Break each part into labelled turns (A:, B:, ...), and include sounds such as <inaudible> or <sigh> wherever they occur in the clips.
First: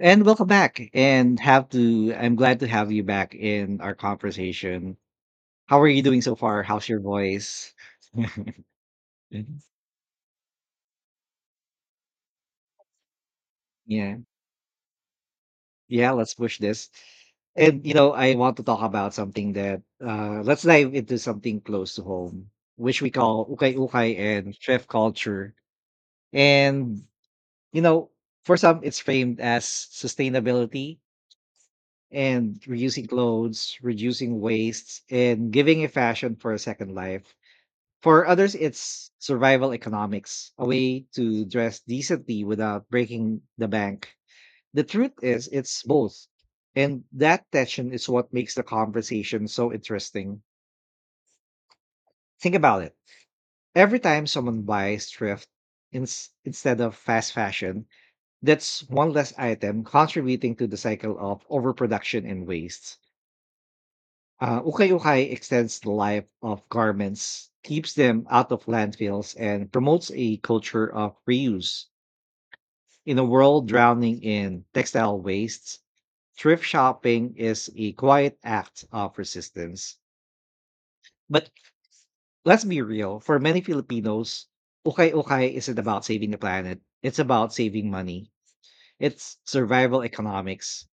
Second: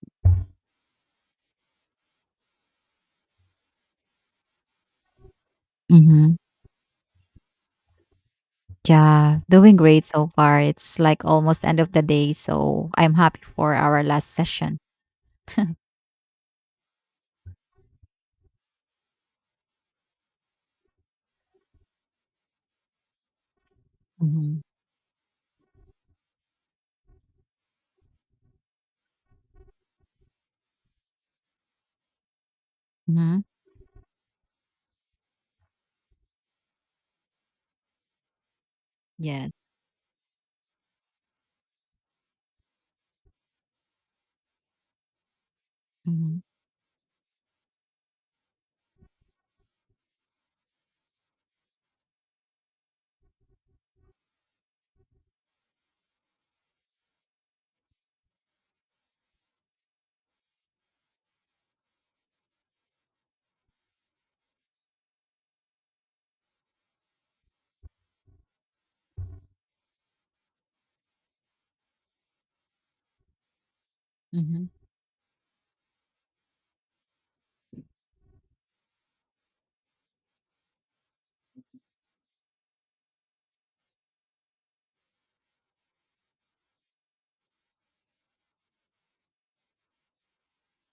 A: And welcome back. And have to I'm glad to have you back in our conversation. How are you doing
B: Mm-hmm.
A: so far? How's your voice?
B: Yeah,
A: <laughs>
B: doing great so far. It's like almost end of the day, so I'm happy for our
A: Yeah.
B: last session.
A: Yeah, let's push this. I want to talk about something that let's dive into something close to home, which we call ukay ukay and
B: Mm-hmm.
A: chef culture. And you know, for some it's framed as sustainability and reusing
B: Mm-hmm.
A: clothes, reducing wastes, and giving a fashion for a second life. For others, it's
B: Yes.
A: survival economics, a way to dress decently without breaking the bank. The truth is, it's both.
B: Mm-hmm.
A: And that tension is what makes the conversation so interesting. Think about it. Every time someone buys thrift instead of fast fashion, that's one less item contributing to the cycle of overproduction and waste. Ukay-ukay extends the life of garments, keeps them out of landfills, and promotes a culture of reuse. In a world drowning in
B: Mm-hmm.
A: textile wastes, thrift shopping is a quiet act of resistance. But let's be real, for many Filipinos, ukay-ukay isn't about saving the planet, it's about saving money. It's survival economics.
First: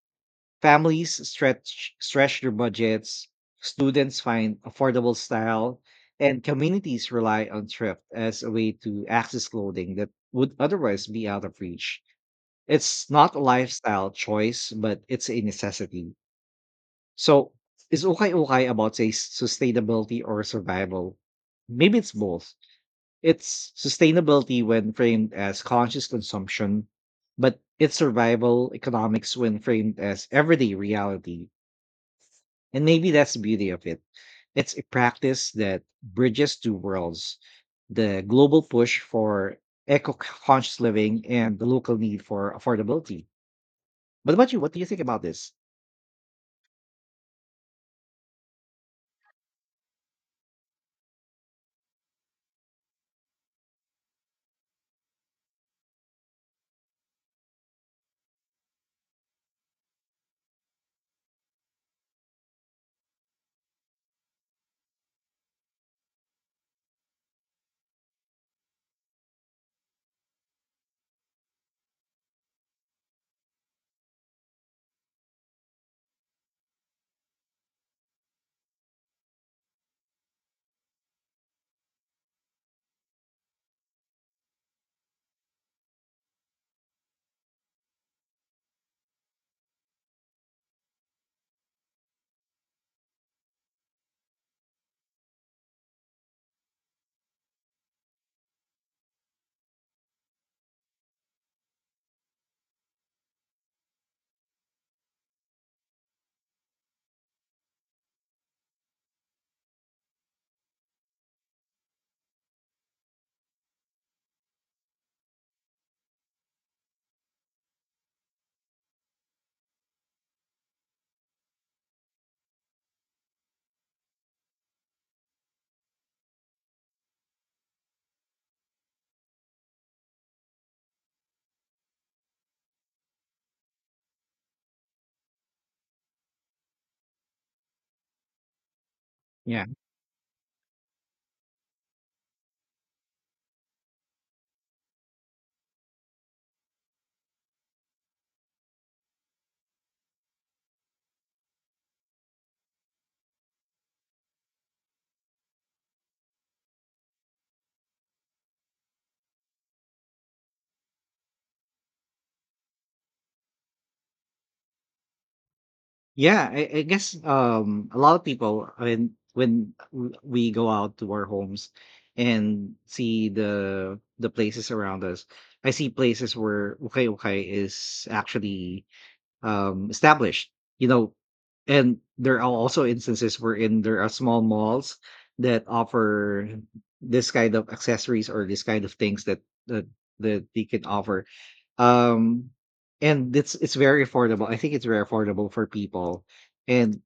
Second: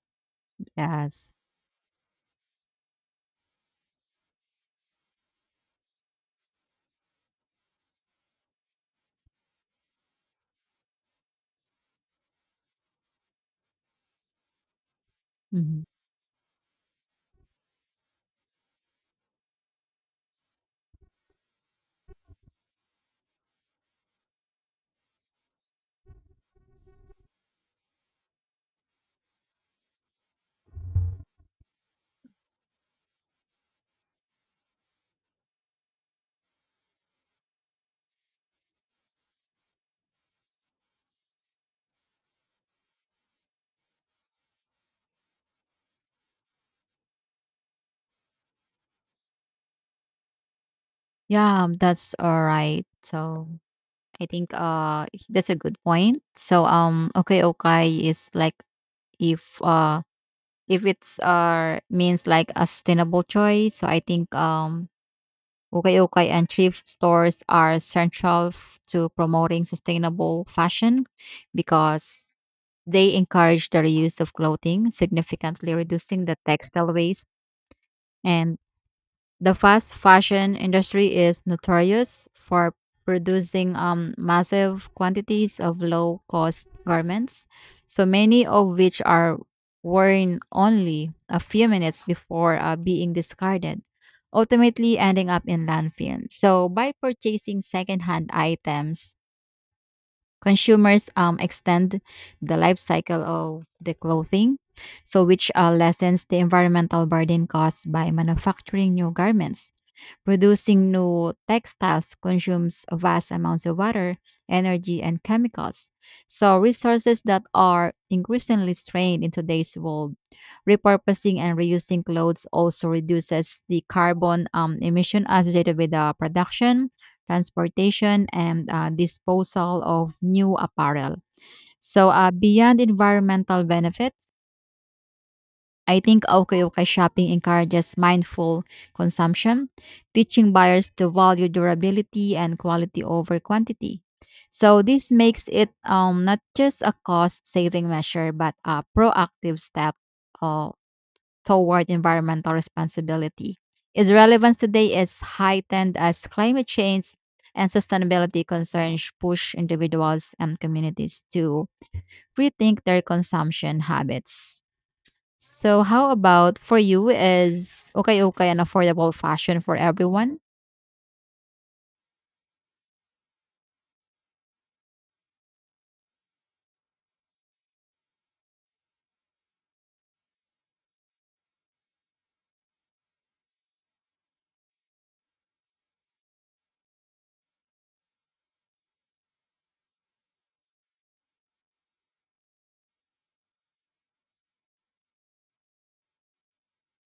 A: Families
B: Yes.
A: stretch their budgets, students find affordable style, and communities rely on thrift as a way to access clothing that would otherwise be out of reach. It's not a lifestyle choice, but it's a
B: Mm-hmm.
A: necessity. So, is okay okay about say sustainability or survival? Maybe it's both. It's sustainability when framed as conscious consumption, but it's survival economics when framed as everyday reality. And maybe that's the beauty of it. It's a practice that bridges two worlds, the global push for eco conscious living and the local need for affordability. But about you, what do you think about this?
B: Yeah, that's all right. So I think that's a good point. Okay, okay is like if uh if it's means like a sustainable choice. So I think Ukay-ukay and thrift stores are central to promoting sustainable fashion because they encourage the reuse of clothing, significantly reducing the textile waste, and the fast fashion industry is notorious for producing massive quantities of low cost garments, so many of which are worn only a few minutes before being discarded, ultimately ending up in landfill. So, by purchasing secondhand items, consumers extend the life cycle of the clothing, so which lessens the environmental burden caused by manufacturing new garments. Producing new textiles consumes vast amounts of water, energy, and chemicals. So, resources that are increasingly strained in today's world. Repurposing and reusing clothes also reduces the carbon emission associated with the production, transportation, and disposal of new apparel. So, beyond environmental benefits, I think Okoyokai shopping encourages mindful
A: Yeah.
B: consumption, teaching buyers to value durability and quality over quantity. So this makes it not just a cost-saving measure, but a proactive step uh, toward environmental responsibility. Its relevance today is heightened as climate change and sustainability concerns push individuals and communities to rethink their consumption habits. So how
A: Yeah,
B: about
A: I,
B: for
A: I
B: you,
A: guess
B: is
A: a lot
B: okay
A: of
B: okay an
A: people, I mean,
B: affordable fashion
A: when
B: for everyone?
A: we go out to our homes and see the places around us, I see places where okay okay is actually established, you know, and there are also instances wherein there are small malls that offer this kind of accessories or this kind of things that that, that they can offer. Um, and it's very affordable. I think it's very affordable for people, and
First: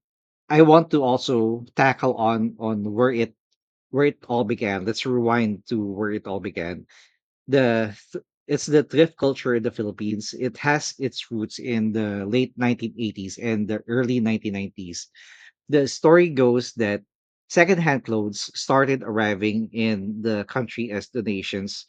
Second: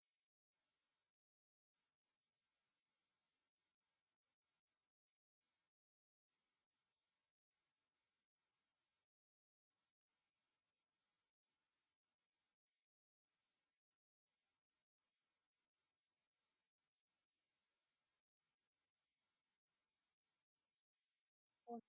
A: I want to also tackle on where it all began. Let's rewind to where it all began, it's the thrift culture in the Philippines. It has its roots in the late 1980s and the early 1990s. The story goes that secondhand clothes started arriving in the country as donations,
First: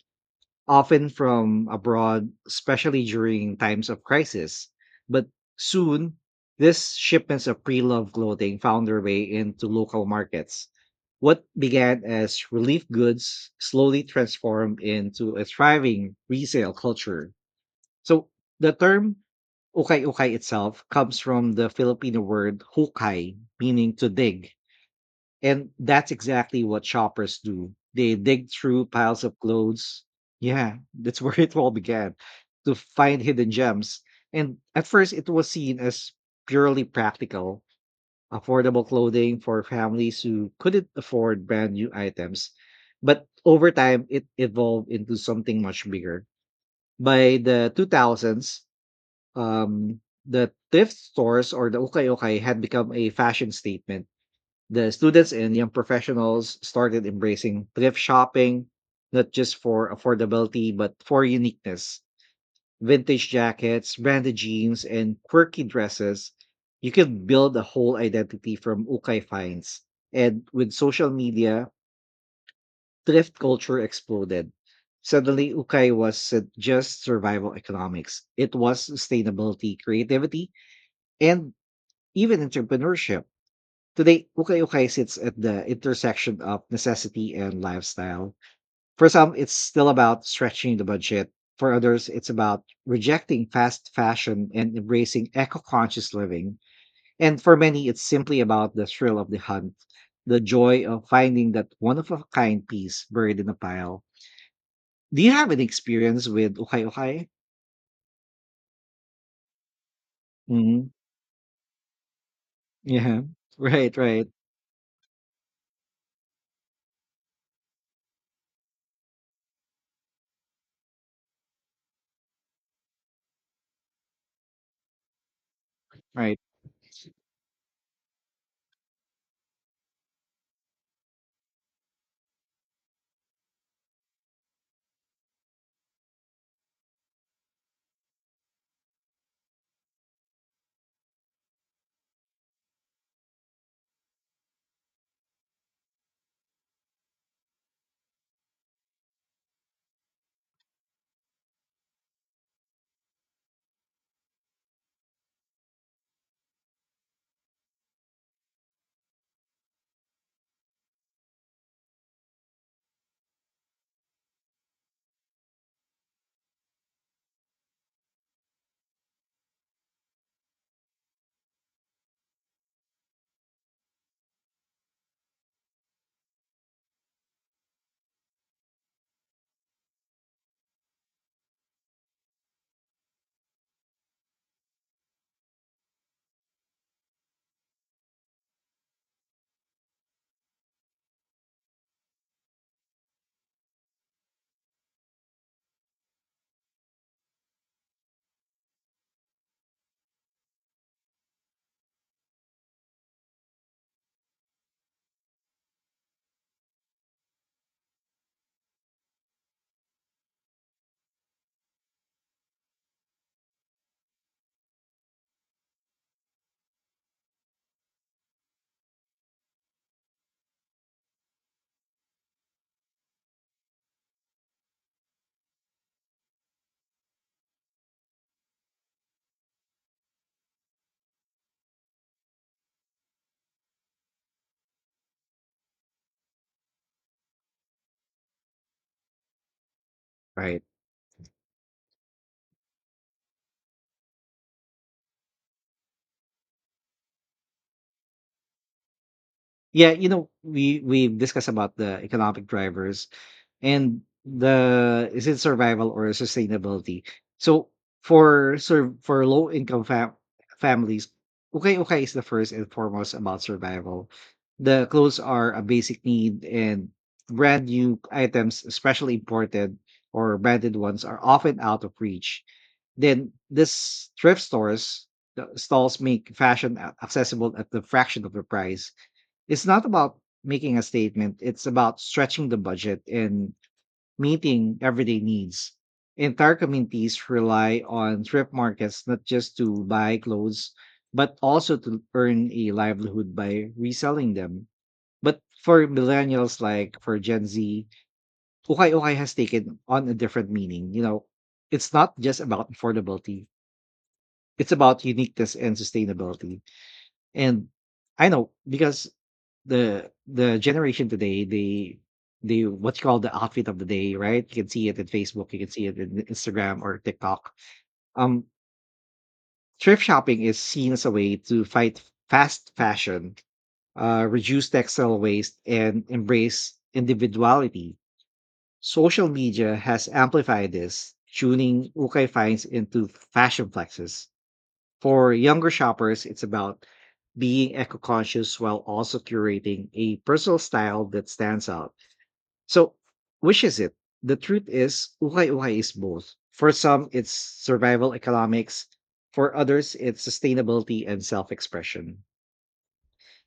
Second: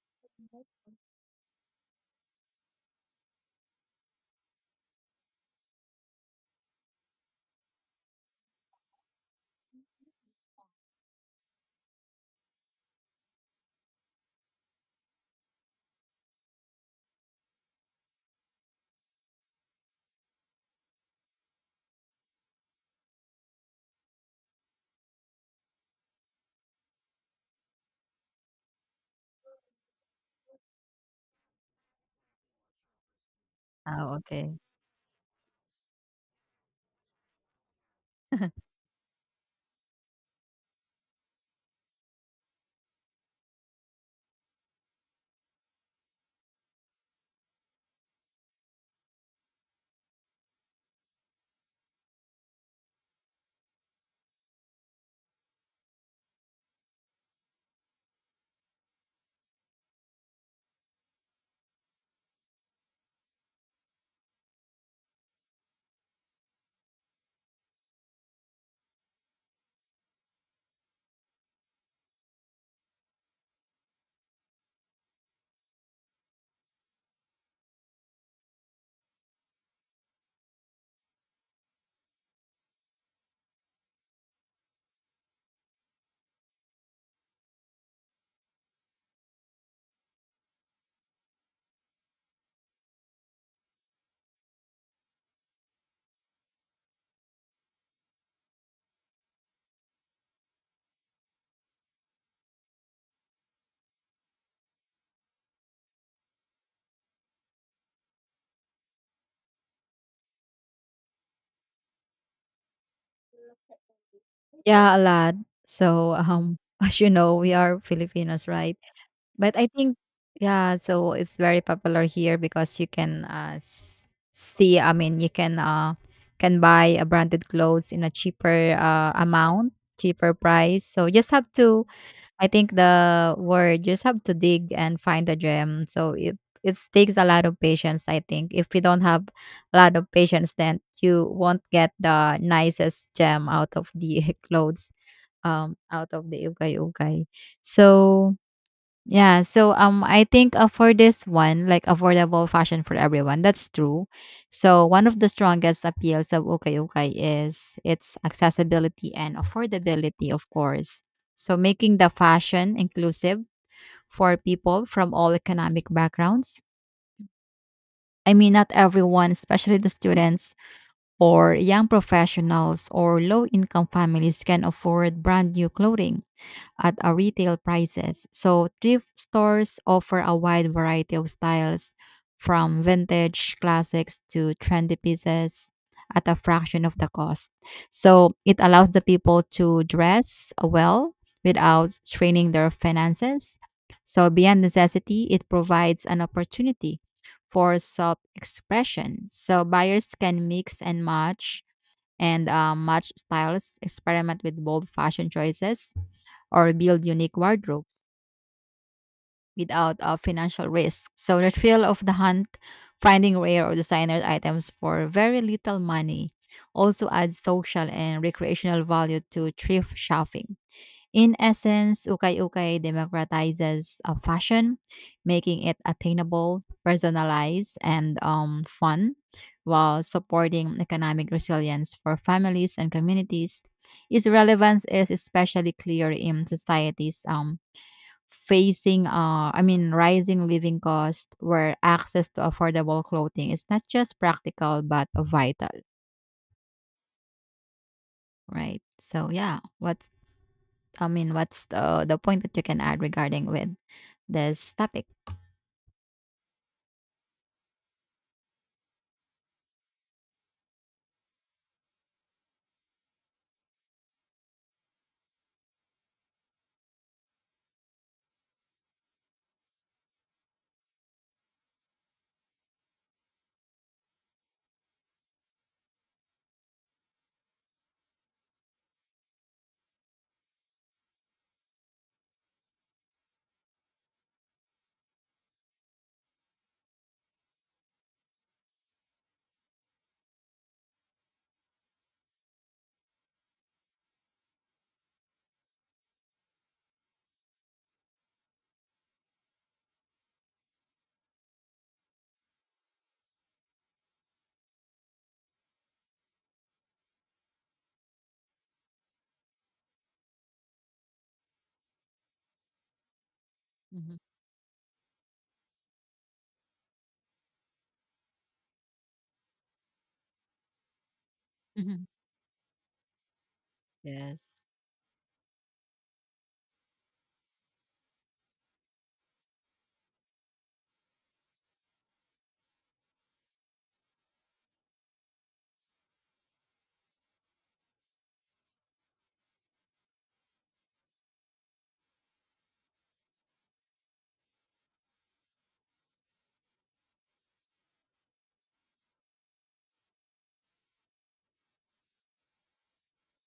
A: often from abroad, especially during times of crisis. But soon, these shipments of pre loved clothing found their way into local markets. What began as relief goods slowly transformed into a thriving resale culture. So, the term ukay ukay itself comes from the Filipino word hukay, meaning to dig, and that's exactly what shoppers do. They dig through piles of clothes. Yeah, that's <laughs> where it all began, to find hidden gems.
B: Oh,
A: And
B: okay.
A: at first, it was seen as purely practical, affordable clothing for families who couldn't afford brand new items. But over time, it evolved into something much bigger. By the 2000s, um, the thrift stores or the ukay ukay had become a fashion statement. The students and young professionals started embracing thrift shopping, not just for affordability, but for uniqueness. Vintage jackets, branded jeans, and quirky dresses. You can build a whole identity from ukai finds. And with social media, thrift culture exploded. Suddenly, ukai wasn't just survival economics, it was sustainability, creativity, and even entrepreneurship. Today, ukay-ukay sits at the intersection of necessity and lifestyle. For some, it's still about stretching the budget. For others, it's about rejecting fast fashion and embracing eco conscious living. And for many, it's simply about the thrill of the hunt, the joy of finding that one of a kind piece buried in a pile. Do you have an experience with ukay-ukay? Mm-hmm. Yeah. <laughs> Right, right,
B: Yeah, a lot. So <laughs> as you know, we are Filipinos, right? But I think, yeah, so it's very popular here because you can see. I mean, you
A: right,
B: can buy a branded clothes in a cheaper amount, cheaper price. So just have to. I think the word just have to dig and find the gem. So it takes a lot of patience. I think if you don't have a lot of patience, then you won't get the nicest gem out of the <laughs> clothes out of the ugay ugay. So yeah, so I think for this one, like affordable fashion for everyone, that's true. So one of the strongest appeals of Okay Okay is its accessibility and affordability, of course. So making the fashion inclusive for people from all economic backgrounds. I mean not everyone, especially the students or young professionals or low income families can afford brand new clothing at our retail prices. So thrift stores offer a wide variety of styles from vintage classics to trendy pieces at a fraction of the cost. So it allows the people to dress well without straining their finances. So beyond necessity, it provides an opportunity for self-expression. So buyers can mix and match and match styles, experiment with bold fashion choices or build unique wardrobes without a financial risk. So the thrill of the hunt, finding rare or designer items for very little money, also adds social and recreational value to thrift shopping. In essence, Ukay Ukay democratizes a fashion, making it attainable, personalized, and fun, while supporting economic resilience for families and communities. Its relevance is especially clear in societies facing I mean rising
A: right.
B: living costs where access to affordable clothing is not just practical but vital, right? So yeah,
A: Yeah, you
B: what's
A: know, we
B: I
A: we've
B: mean
A: discussed
B: what's
A: about the
B: the point
A: economic
B: that you can add
A: drivers
B: regarding with
A: and
B: this topic?
A: the, is it survival or sustainability, so for low income families, okay okay is the first and foremost about survival. The clothes are a basic need, and brand new items, especially imported or branded ones, are often out of reach. Then this thrift stores, the stalls, make fashion accessible at the fraction of the price. It's not about making a statement, it's about stretching the budget and meeting everyday needs. Entire communities rely on thrift markets not just to buy clothes, but also to earn a livelihood by reselling them. But for millennials, like for Gen Z, ukay ukay has taken on a different meaning. You know, it's not just about affordability, it's about uniqueness and sustainability. And I know because the generation today, they what you call the outfit of the day,
B: Hmm.
A: right? You can see it in Facebook, you can see it in Instagram or TikTok. Um, Thrift shopping is seen as a way to fight
B: Hmm.
A: fast fashion,
B: Yes.
A: reduce textile waste, and embrace individuality. Social media has amplified this, tuning Ukay finds into fashion flexes. For younger shoppers, it's about being eco conscious while also curating a personal style that stands out. So, which is it? The truth is, Ukay Ukay is both. For some, it's survival economics. For others, it's sustainability and self expression.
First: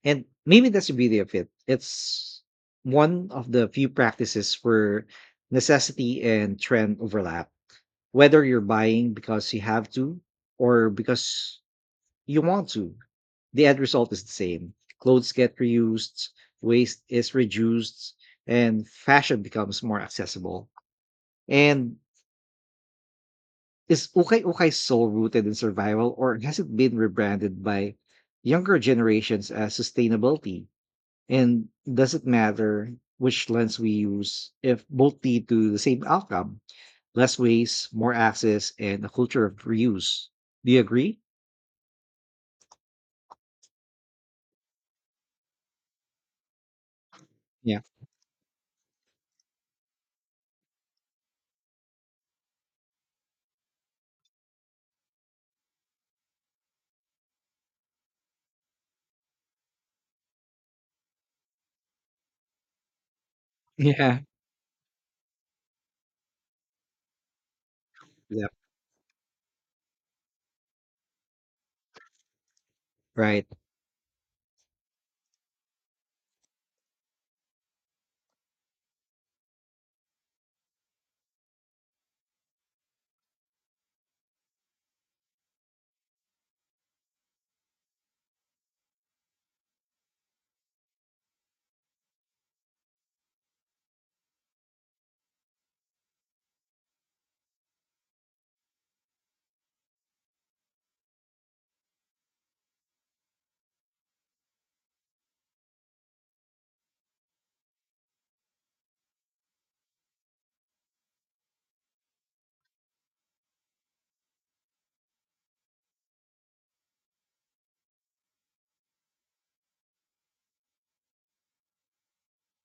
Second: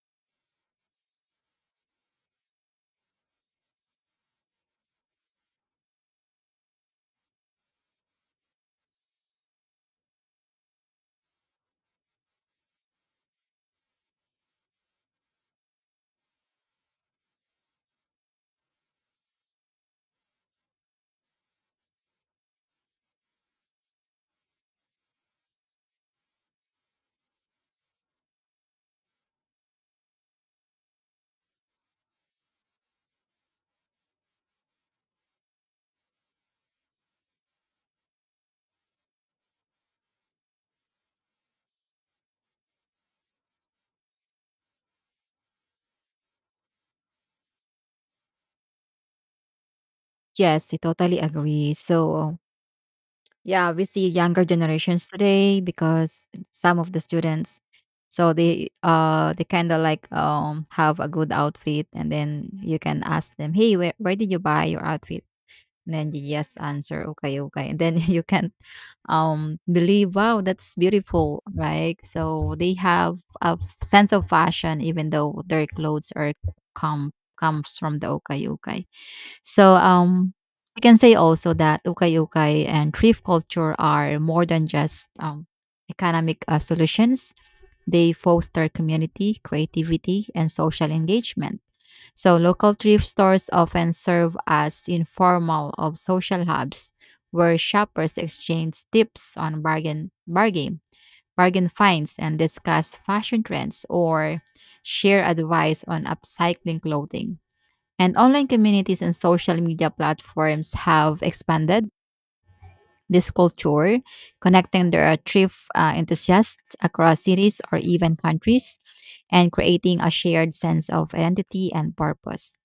A: And maybe that's the beauty of it. It's one of the few practices where necessity and trend overlap. Whether you're buying because you have to or because you want to, the end result is the same. Clothes get reused, waste is reduced, and fashion becomes more accessible. And is Ukay Ukay so rooted in survival, or has it been rebranded by younger generations as sustainability? And does it matter which lens we use if both lead to the same outcome? Less waste, more access, and a culture of reuse. Do you agree? Yeah.
B: Yes, I totally agree. So yeah, we see younger generations today because some of the students, so they kind of like have a good outfit and then you can ask them, "Hey,
A: <laughs>
B: where
A: Yeah.
B: did you buy your outfit?" And then you just answer, "Okay, okay." And then <laughs> you
A: Yeah.
B: can believe, "Wow, that's beautiful." Right? So they have
A: Right.
B: a sense of fashion even though their clothes are come comes from the okay, okay. So we can say also that ukay-ukay and thrift culture are more than just economic solutions. They foster community, creativity, and social engagement. So local thrift stores often serve as informal of social hubs where shoppers exchange tips on bargain finds and discuss fashion trends or share advice on upcycling clothing, and online communities and social media platforms have expanded this culture, connecting their thrift enthusiasts across cities or even countries, and creating a shared sense of identity and purpose.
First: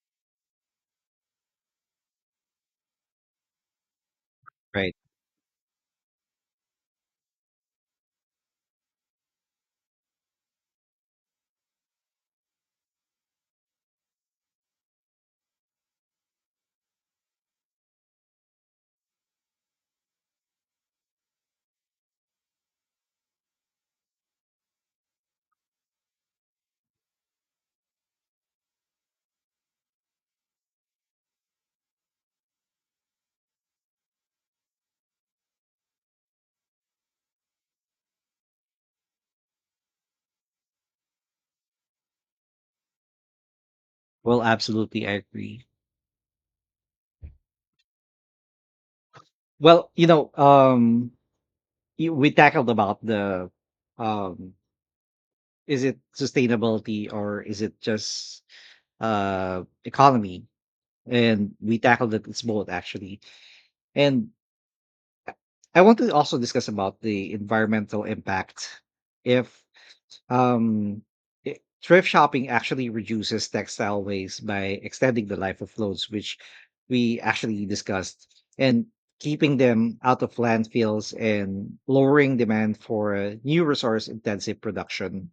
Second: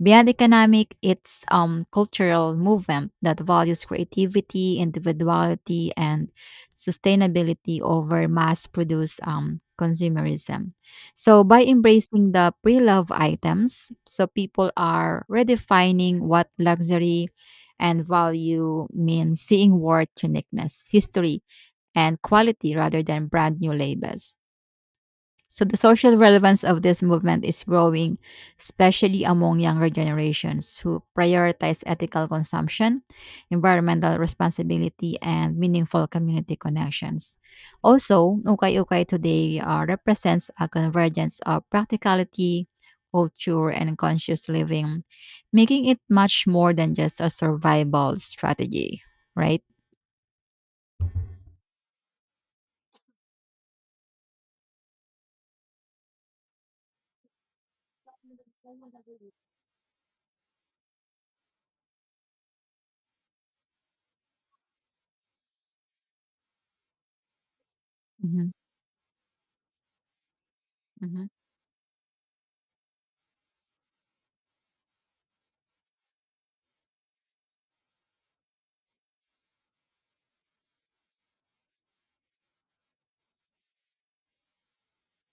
B: Beyond economic, it's cultural movement that values creativity,
A: Right.
B: individuality, and sustainability over mass-produced consumerism. So by embracing the pre-love items, so people are redefining what luxury and value means, seeing worth, uniqueness, history, and quality rather than brand new labels. So the social relevance of this movement is growing, especially among younger generations who prioritize ethical consumption, environmental responsibility, and meaningful community connections. Also, Ukay Ukay today represents a convergence of practicality, culture, and
A: Well,
B: conscious living,
A: absolutely, I agree.
B: making it much more than just a survival strategy, right?
A: Well, you, we tackled about the um, is it sustainability or is it just economy? And we tackled that it's both actually. And I I want to also discuss about the environmental
B: Mhm.
A: impact. If Um,
B: Mhm.
A: I- Thrift shopping actually reduces textile waste by extending the life of clothes, which we actually discussed, and keeping them out of landfills and lowering demand for new resource intensive production.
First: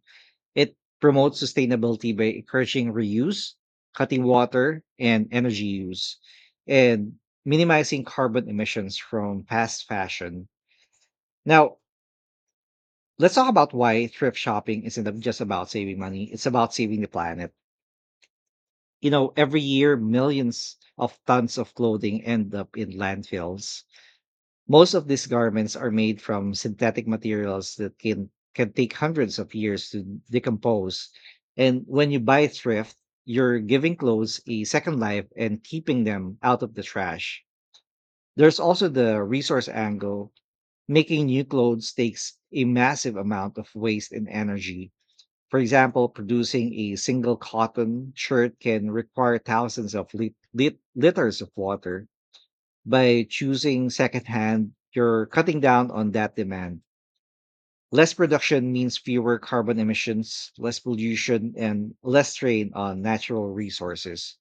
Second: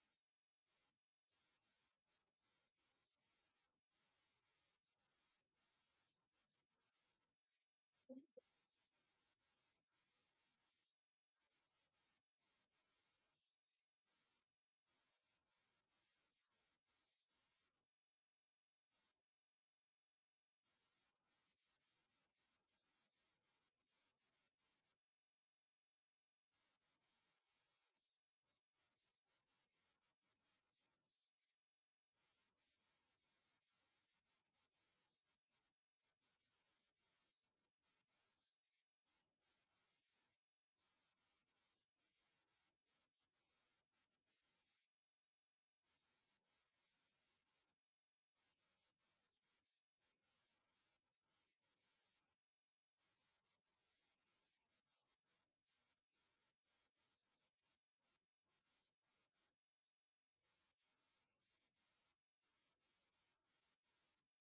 A: It promotes sustainability by encouraging reuse, cutting water and energy use, and minimizing carbon emissions from fast fashion. Now, let's talk about why thrift shopping isn't just about saving money, it's about saving the planet. You know, every year, millions of tons of clothing end up in landfills. Most of these garments are made from synthetic materials that can take hundreds of years to decompose. And when you buy thrift, you're giving clothes a second life and keeping them out of the trash. There's also the resource angle. Making new clothes takes a massive amount of waste and energy. For example, producing a single cotton shirt can require thousands of liters of water. By choosing secondhand, you're cutting down on that demand. Less production means fewer carbon emissions, less pollution, and less strain on natural resources.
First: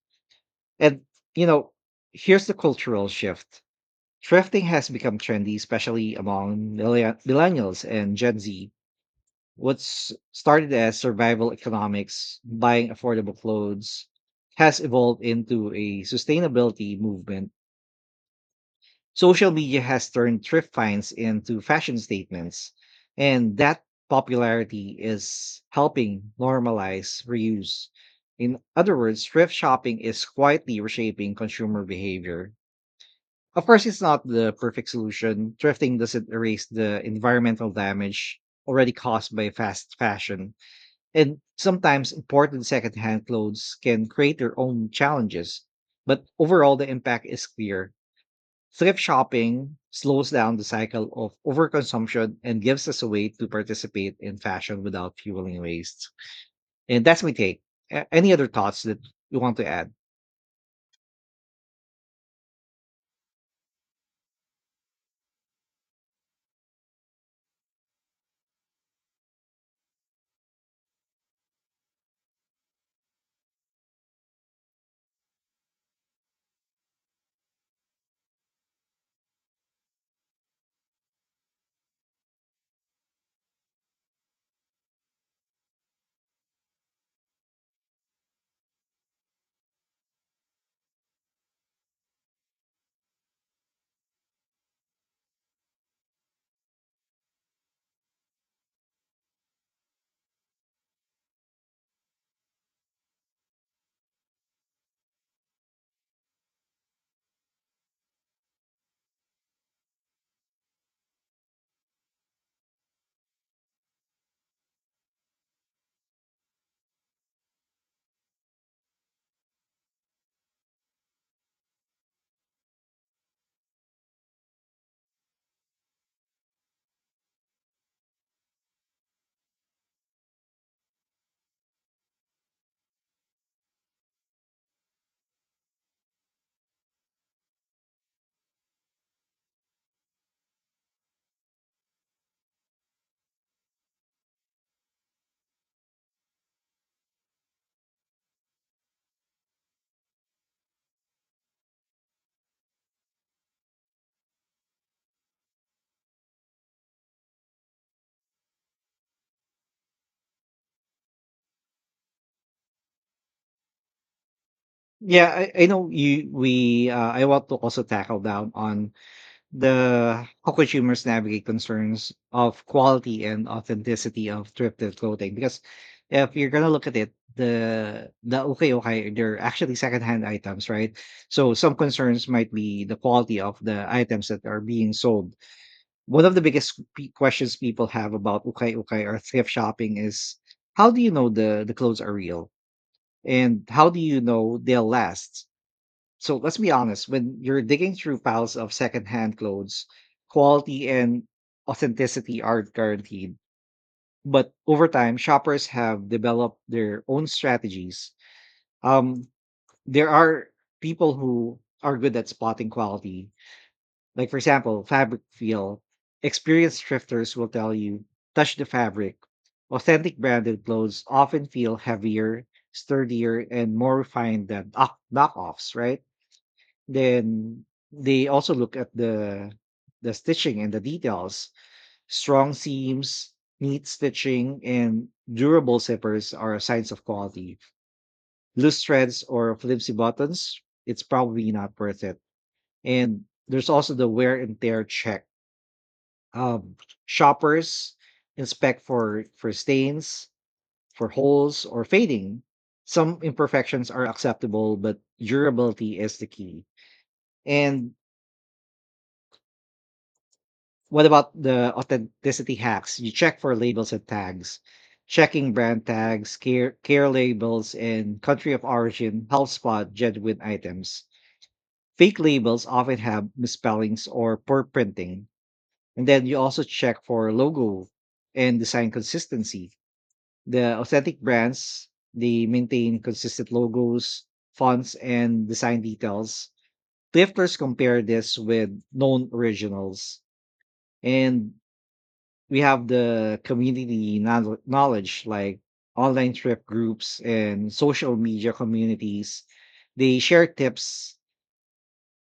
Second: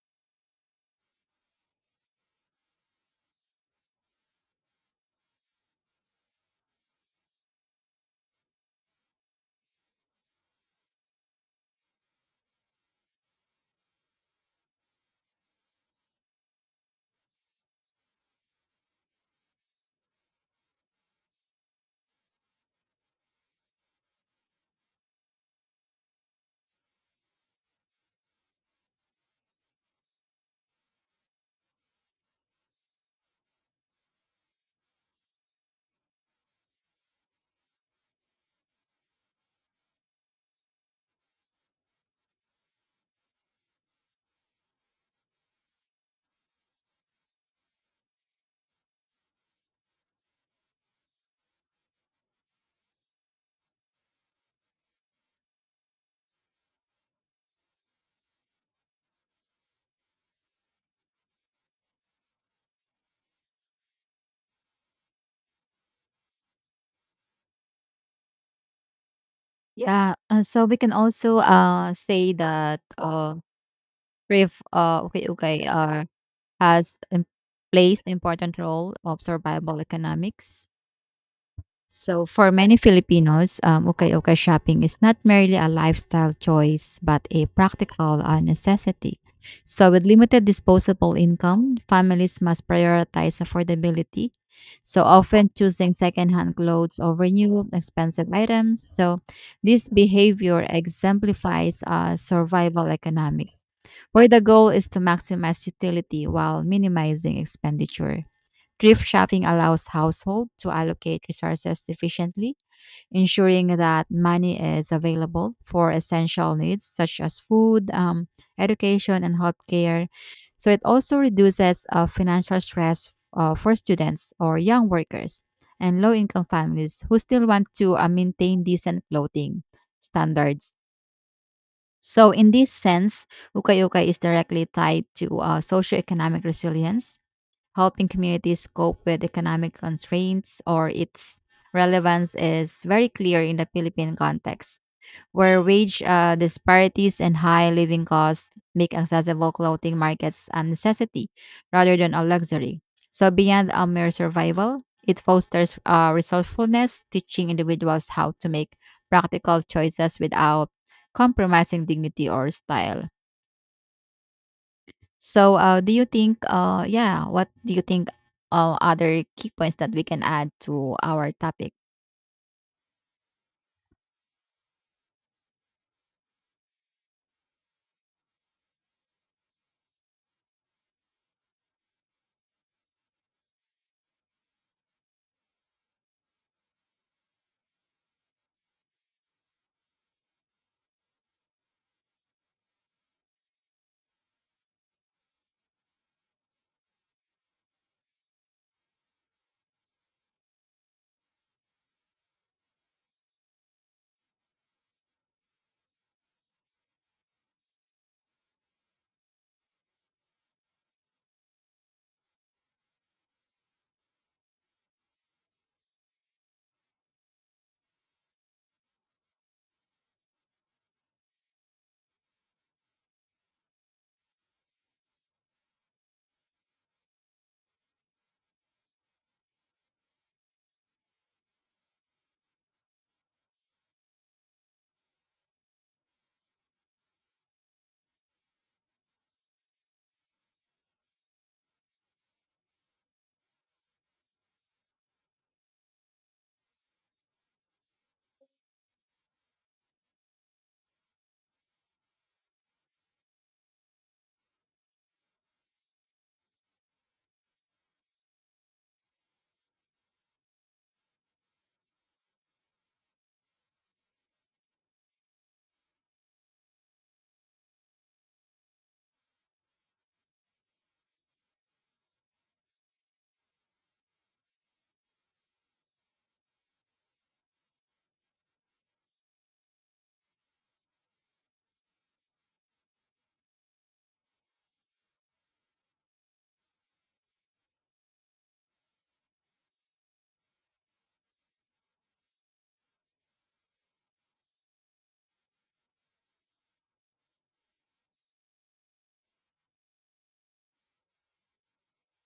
A: And, you know, Here's the cultural shift: thrifting has become trendy, especially among millennials and Gen Z. What's started as survival economics, buying affordable clothes, has evolved into a sustainability movement. Social media has turned thrift finds into fashion statements, and that popularity is helping normalize reuse. In other words, thrift shopping is quietly reshaping consumer behavior. Of course, it's not the perfect solution. Thrifting doesn't erase the environmental damage already caused by fast fashion, and sometimes imported secondhand clothes can create their own challenges. But overall, the impact is clear. Thrift shopping slows down the cycle of overconsumption and gives us a way to participate in fashion without fueling waste. And that's my take. Any other thoughts that you want to add?
B: Yeah, so we can also say that. Rev Okay, okay, has im- plays the important role of survival economics. So for many Filipinos, ukay-ukay shopping is not merely a lifestyle choice, but a practical necessity. So with limited disposable income, families must prioritize affordability, so often choosing secondhand clothes over new expensive items. So this behavior exemplifies survival economics, where the goal is to maximize utility while minimizing expenditure. Thrift shopping allows households to allocate resources efficiently, ensuring that money is available for essential needs such as food, education, and healthcare. So it also reduces financial stress for students or young workers and low income families who still want to maintain decent clothing standards. So, in this sense, ukay-ukay is directly tied to socioeconomic resilience, helping communities cope with economic constraints, or its relevance is very clear in the Philippine context, where wage disparities and high living costs make accessible clothing markets a necessity rather than a luxury. So beyond a mere survival, it fosters resourcefulness, teaching individuals how to make practical choices without compromising dignity or style.
A: Yeah,
B: So,
A: I know
B: do you
A: you.
B: think,
A: We I
B: yeah,
A: want
B: what
A: to
B: do
A: also
B: you think
A: tackle down on
B: other key points that we can
A: the
B: add
A: how
B: to
A: consumers
B: our
A: navigate
B: topic?
A: concerns of quality and authenticity of thrifted clothing, because if you're gonna look at it, the okay okay, they're actually secondhand items, right? So some concerns might be the quality of the items that are being sold. One of the biggest questions people have about okay okay or thrift shopping is, how do you know the clothes are real, and how do you know they'll last? So let's be honest, when you're digging through piles of secondhand clothes, quality and authenticity aren't guaranteed. But over time, shoppers have developed their own strategies. Um, there are people who are good at spotting quality. Like, for example, fabric feel. Experienced thrifters will tell you, touch the fabric. Authentic branded clothes often feel heavier, sturdier, and more refined than knockoffs, right? Then they also look at the stitching and the details. Strong seams, neat stitching, and durable zippers are signs of quality. Loose threads or flimsy buttons, it's probably not worth it. And there's also the wear and tear check. Um, Shoppers inspect for stains, for holes, or fading. Some imperfections are acceptable, but durability is the key. And what about the authenticity hacks? You check for labels and tags. Checking brand tags, care labels, and country of origin helps spot genuine items. Fake labels often have misspellings or poor printing. And then you also check for logo and design consistency. The authentic brands, they maintain consistent logos, fonts, and design details. Thrifters compare this with known originals. And we have the community knowledge like online trip groups and social media communities, they share tips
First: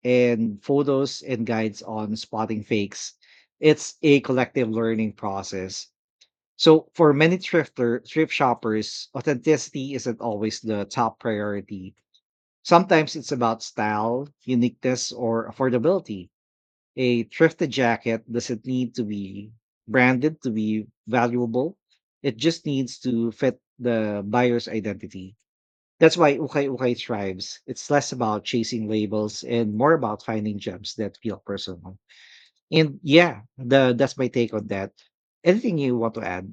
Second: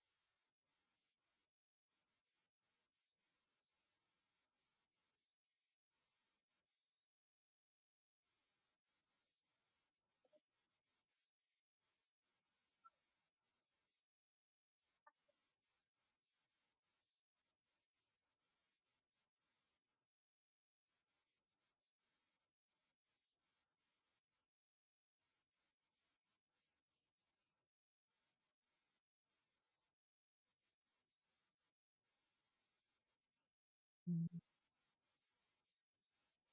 A: and photos and guides on spotting fakes. It's a collective learning process. So for many thrift shoppers, authenticity isn't always the top priority. Sometimes it's about style, uniqueness, or affordability. A thrifted jacket doesn't need to be branded to be valuable. It just needs to fit the buyer's identity. That's why Ukay Ukay thrives. It's less about chasing labels and more about finding gems that feel personal. And yeah, the that's my take on that. Anything you want to add?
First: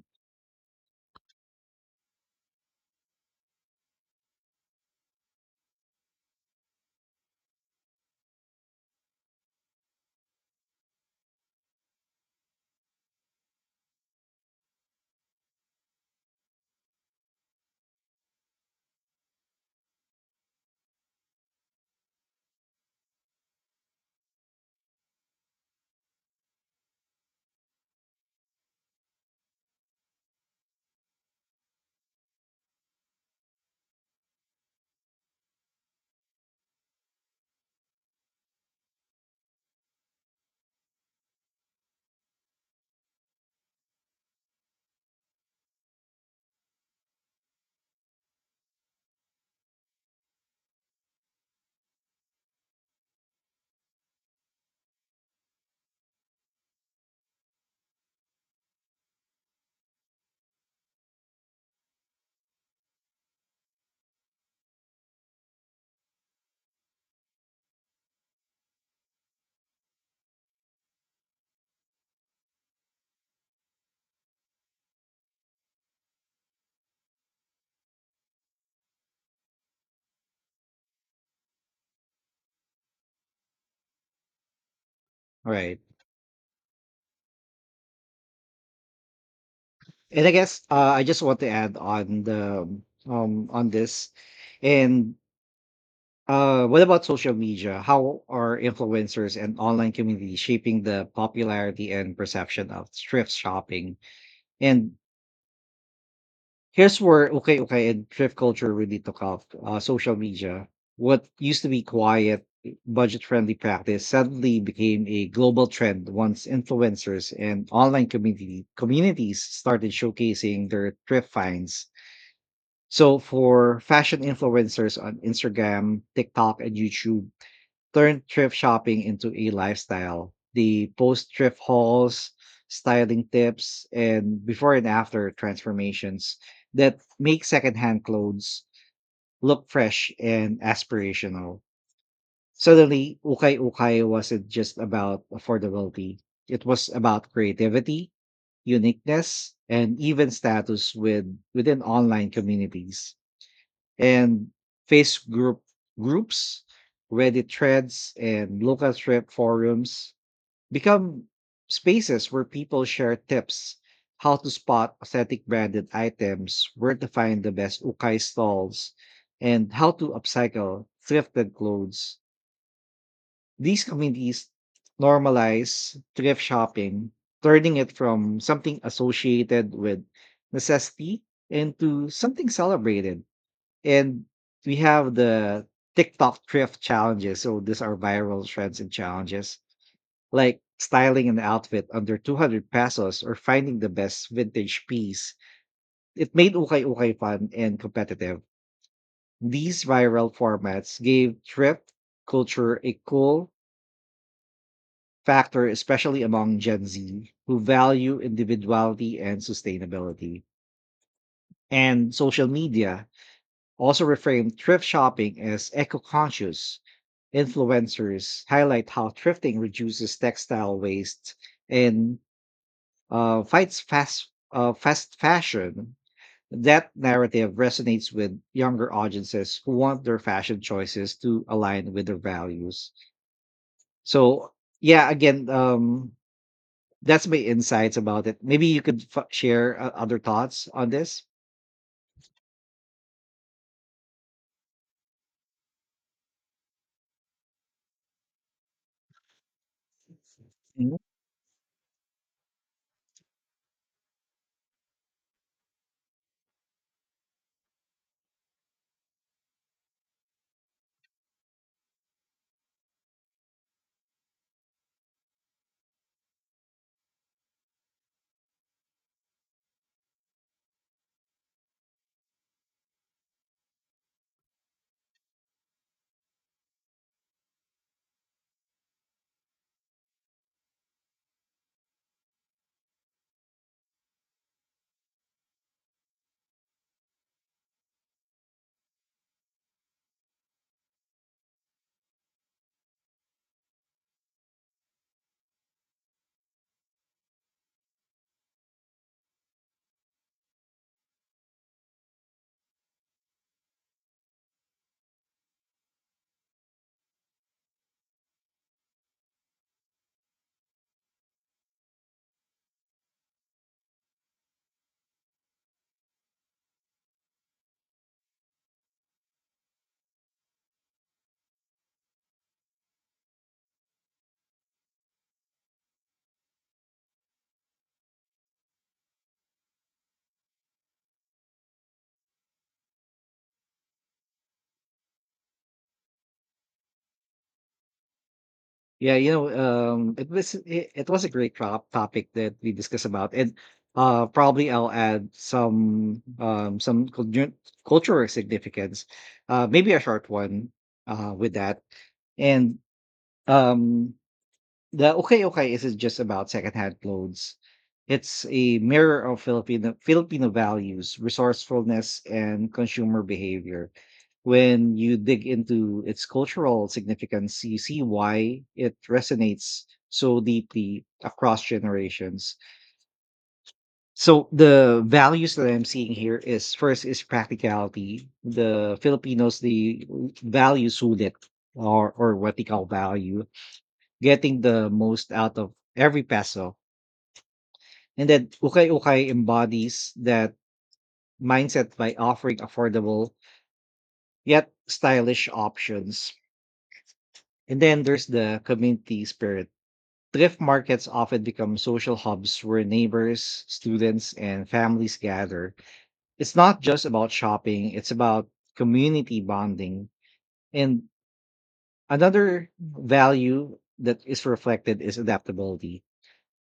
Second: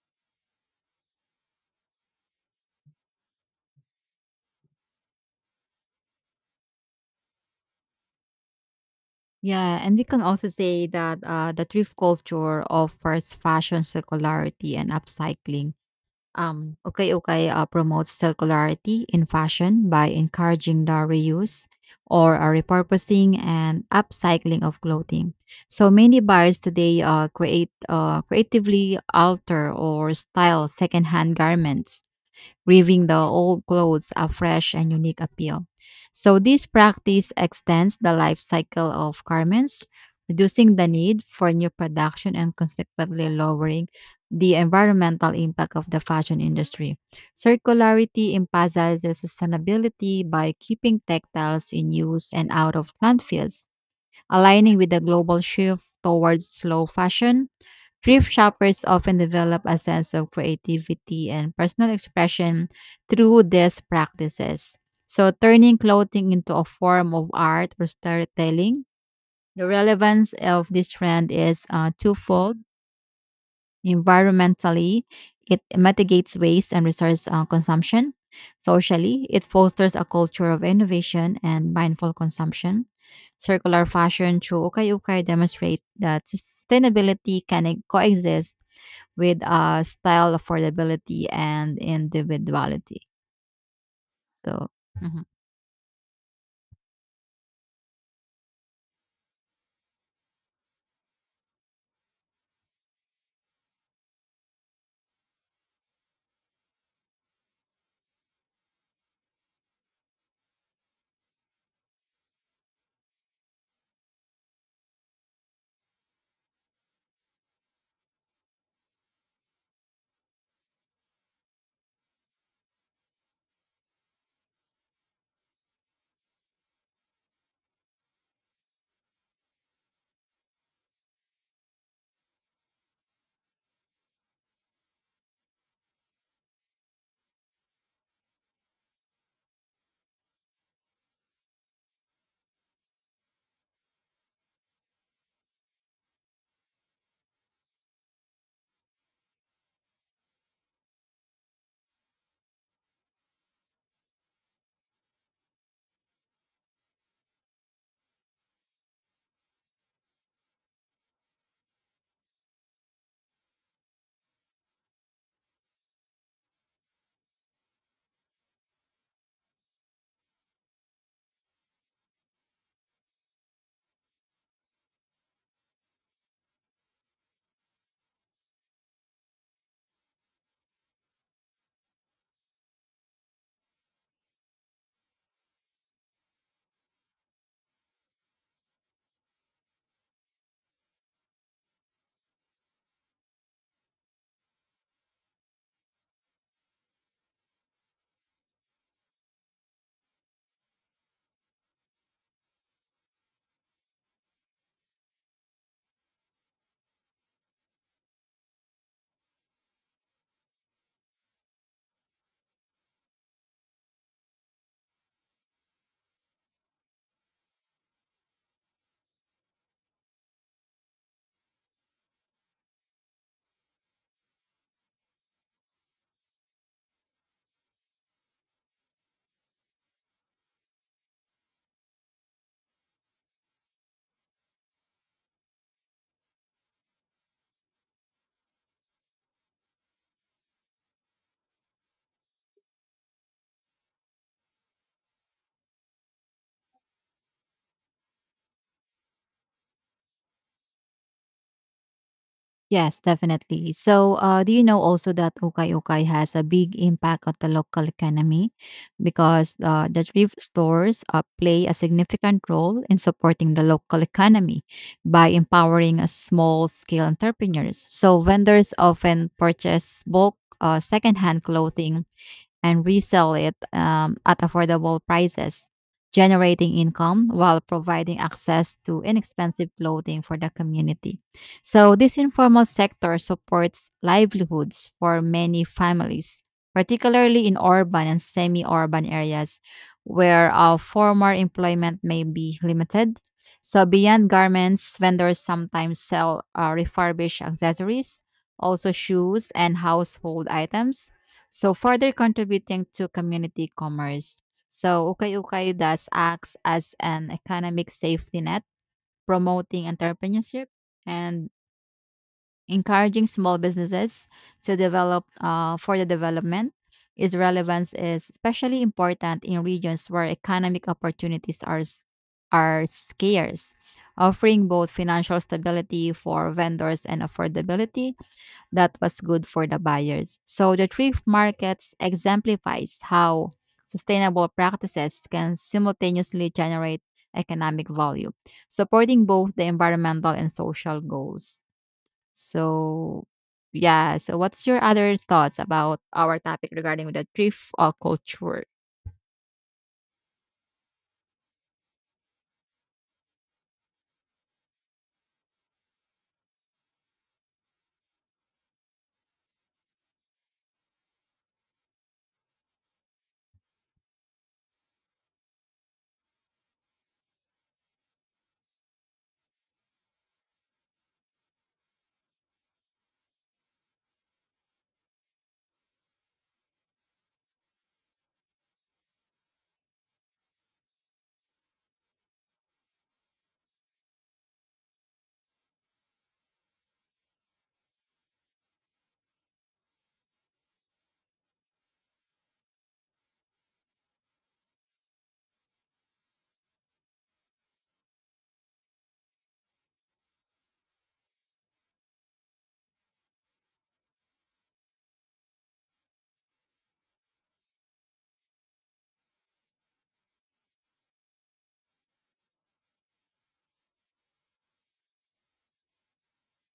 B: Yeah, and we can also say that the thrift culture offers fashion circularity and upcycling. Okay, okay, promotes circularity in fashion by encouraging the reuse or repurposing and upcycling of clothing. So many buyers today create creatively alter or style secondhand garments, giving the old clothes a fresh and unique appeal. So this practice extends the life cycle of garments, reducing the need for new production and consequently lowering the environmental impact of the fashion industry. Circularity emphasizes sustainability by keeping textiles in use and out of landfills, aligning with the global shift towards slow fashion. Thrift shoppers often develop a sense of creativity and personal expression through these practices. So, turning clothing into a form of art or storytelling, the relevance of this trend is twofold. Environmentally, it mitigates waste and resource consumption. Socially, it fosters a culture of innovation and mindful consumption. Circular fashion through ukay ukay
A: All right.
B: demonstrate that sustainability can coexist with
A: And I
B: style,
A: guess I just
B: affordability,
A: want to add
B: and
A: on the
B: individuality.
A: on this.
B: So,
A: And
B: mhm.
A: What about social media? How are influencers and online community shaping the popularity and perception of thrift shopping? And here's where okay, okay, and thrift culture really took off. Social media, what used to be quiet, budget-friendly practice, suddenly became a global trend once influencers and online community communities started showcasing their thrift finds. So for fashion influencers on Instagram, TikTok, and YouTube turned thrift shopping into a lifestyle. The post thrift hauls, styling tips, and before and after transformations that make secondhand clothes look fresh and aspirational. Suddenly, Ukay Ukay wasn't just about affordability, it was about creativity, uniqueness, and even status with, within online communities and face groups, Reddit threads, and local thread forums become spaces where people share tips, how to spot authentic branded items, where to find the best ukai stalls, and how to upcycle thrifted clothes. These communities normalize thrift shopping, turning it from something associated with necessity into something celebrated. And we have the TikTok thrift challenges. So these are viral trends and challenges like styling an outfit under 200 pesos or finding the best vintage piece. It made Ukay Ukay fun and competitive. These viral formats gave thrift culture a cool factor, especially among Gen Z who value individuality and sustainability. And social media also reframed thrift shopping as eco conscious. Influencers highlight how thrifting reduces textile waste and fights fast fashion. That narrative resonates with younger audiences who want their fashion choices to align with their values. So, yeah, again, that's my insights about it. Maybe you could share other thoughts on this. Mm-hmm.
B: Yes, definitely. So, do you know also that ukay ukay has a big impact on the local economy because the thrift stores play a significant role in supporting the local economy by empowering a small scale entrepreneurs. So, vendors often purchase bulk secondhand clothing and resell it at affordable prices, generating income while providing access to inexpensive clothing for the community. So, this informal sector supports livelihoods for many families, particularly in urban and semi urban areas where formal employment may be limited. So, beyond garments, vendors sometimes sell refurbished accessories, also shoes and household items, so further contributing to community commerce. So Ukay-Ukay thus acts as an economic safety net, promoting entrepreneurship and encouraging small businesses to develop for the development. Its relevance is especially important in regions where economic opportunities are scarce, offering both financial stability for vendors and affordability that was good for the buyers. So the thrift markets exemplifies how sustainable practices can simultaneously generate economic value,
A: Yeah,
B: supporting
A: you know,
B: both the
A: it
B: environmental and
A: was it,
B: social
A: it was a great
B: goals.
A: crop topic that we discussed
B: So
A: about, and
B: yeah, so what's
A: probably
B: your
A: I'll
B: other
A: add
B: thoughts about
A: some
B: our topic
A: um, some
B: regarding the
A: cultu-
B: thrift
A: cultural
B: culture?
A: significance, maybe a short one with that, and um, the Okay Okay isn't just about secondhand clothes. It's a mirror of Filipino values, resourcefulness, and consumer behavior. When you dig into its cultural significance, you see why it resonates so deeply across generations. So the values that I'm seeing here is first is practicality. The Filipinos, the values sulit or what they call value, getting the most out of every peso. And then Ukay Ukay embodies that mindset by offering affordable yet stylish options. And then there's the community spirit. Thrift markets often become social hubs where neighbors, students, and families gather. It's not just about shopping, it's about community bonding. And another value that is reflected is adaptability.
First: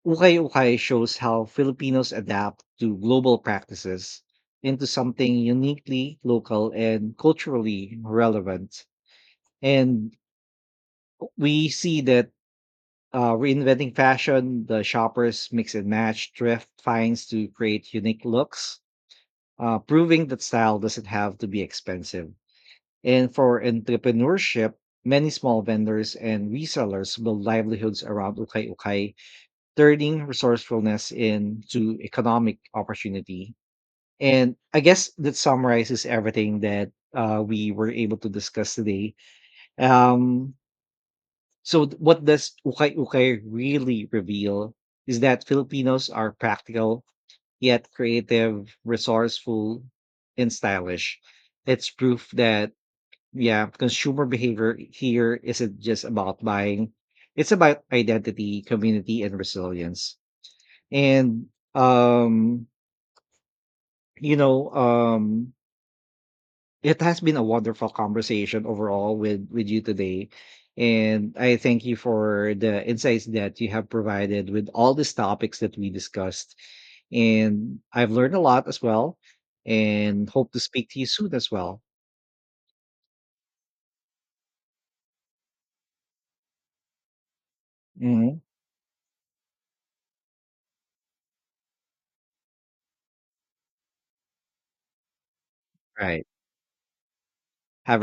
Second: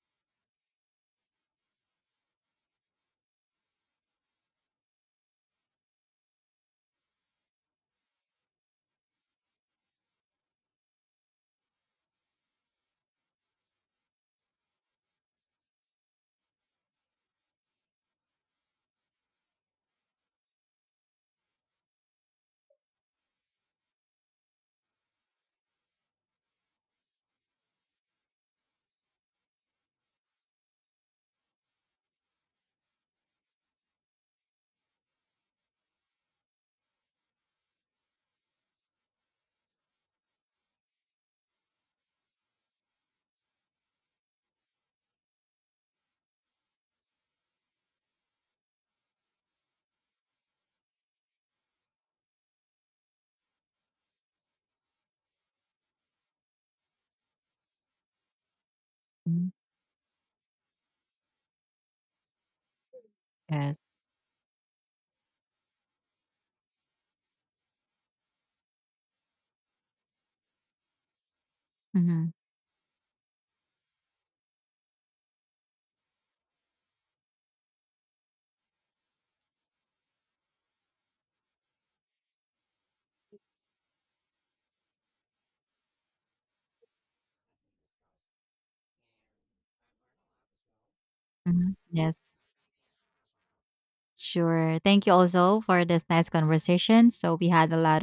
A: Ukay Ukay shows how Filipinos adapt to global practices into something uniquely local and culturally relevant. And we see that, reinventing fashion, the shoppers mix and match thrift finds to create unique looks, proving that style doesn't have to be expensive. And for entrepreneurship, many small vendors and resellers build livelihoods around Ukay Ukay, turning resourcefulness into economic opportunity. And I guess that summarizes everything that we were able to discuss today. Um, so, what does ukay ukay really reveal is that Filipinos are practical, yet creative, resourceful, and stylish. It's proof that, yeah, consumer behavior here isn't just about buying, it's about identity, community, and
B: Mhm.
A: resilience. And um
B: Yes.
A: you know, it has been a wonderful conversation overall with you today, and I thank you
B: Mm-hmm.
A: for the insights that you have provided with all these topics that we discussed, and I've learned a lot as well, and hope to speak to you soon as well. Mhm.
B: Mm-hmm. Yes. Sure. Thank you also for this
A: Right.
B: nice conversation. So we had a
A: Have
B: lot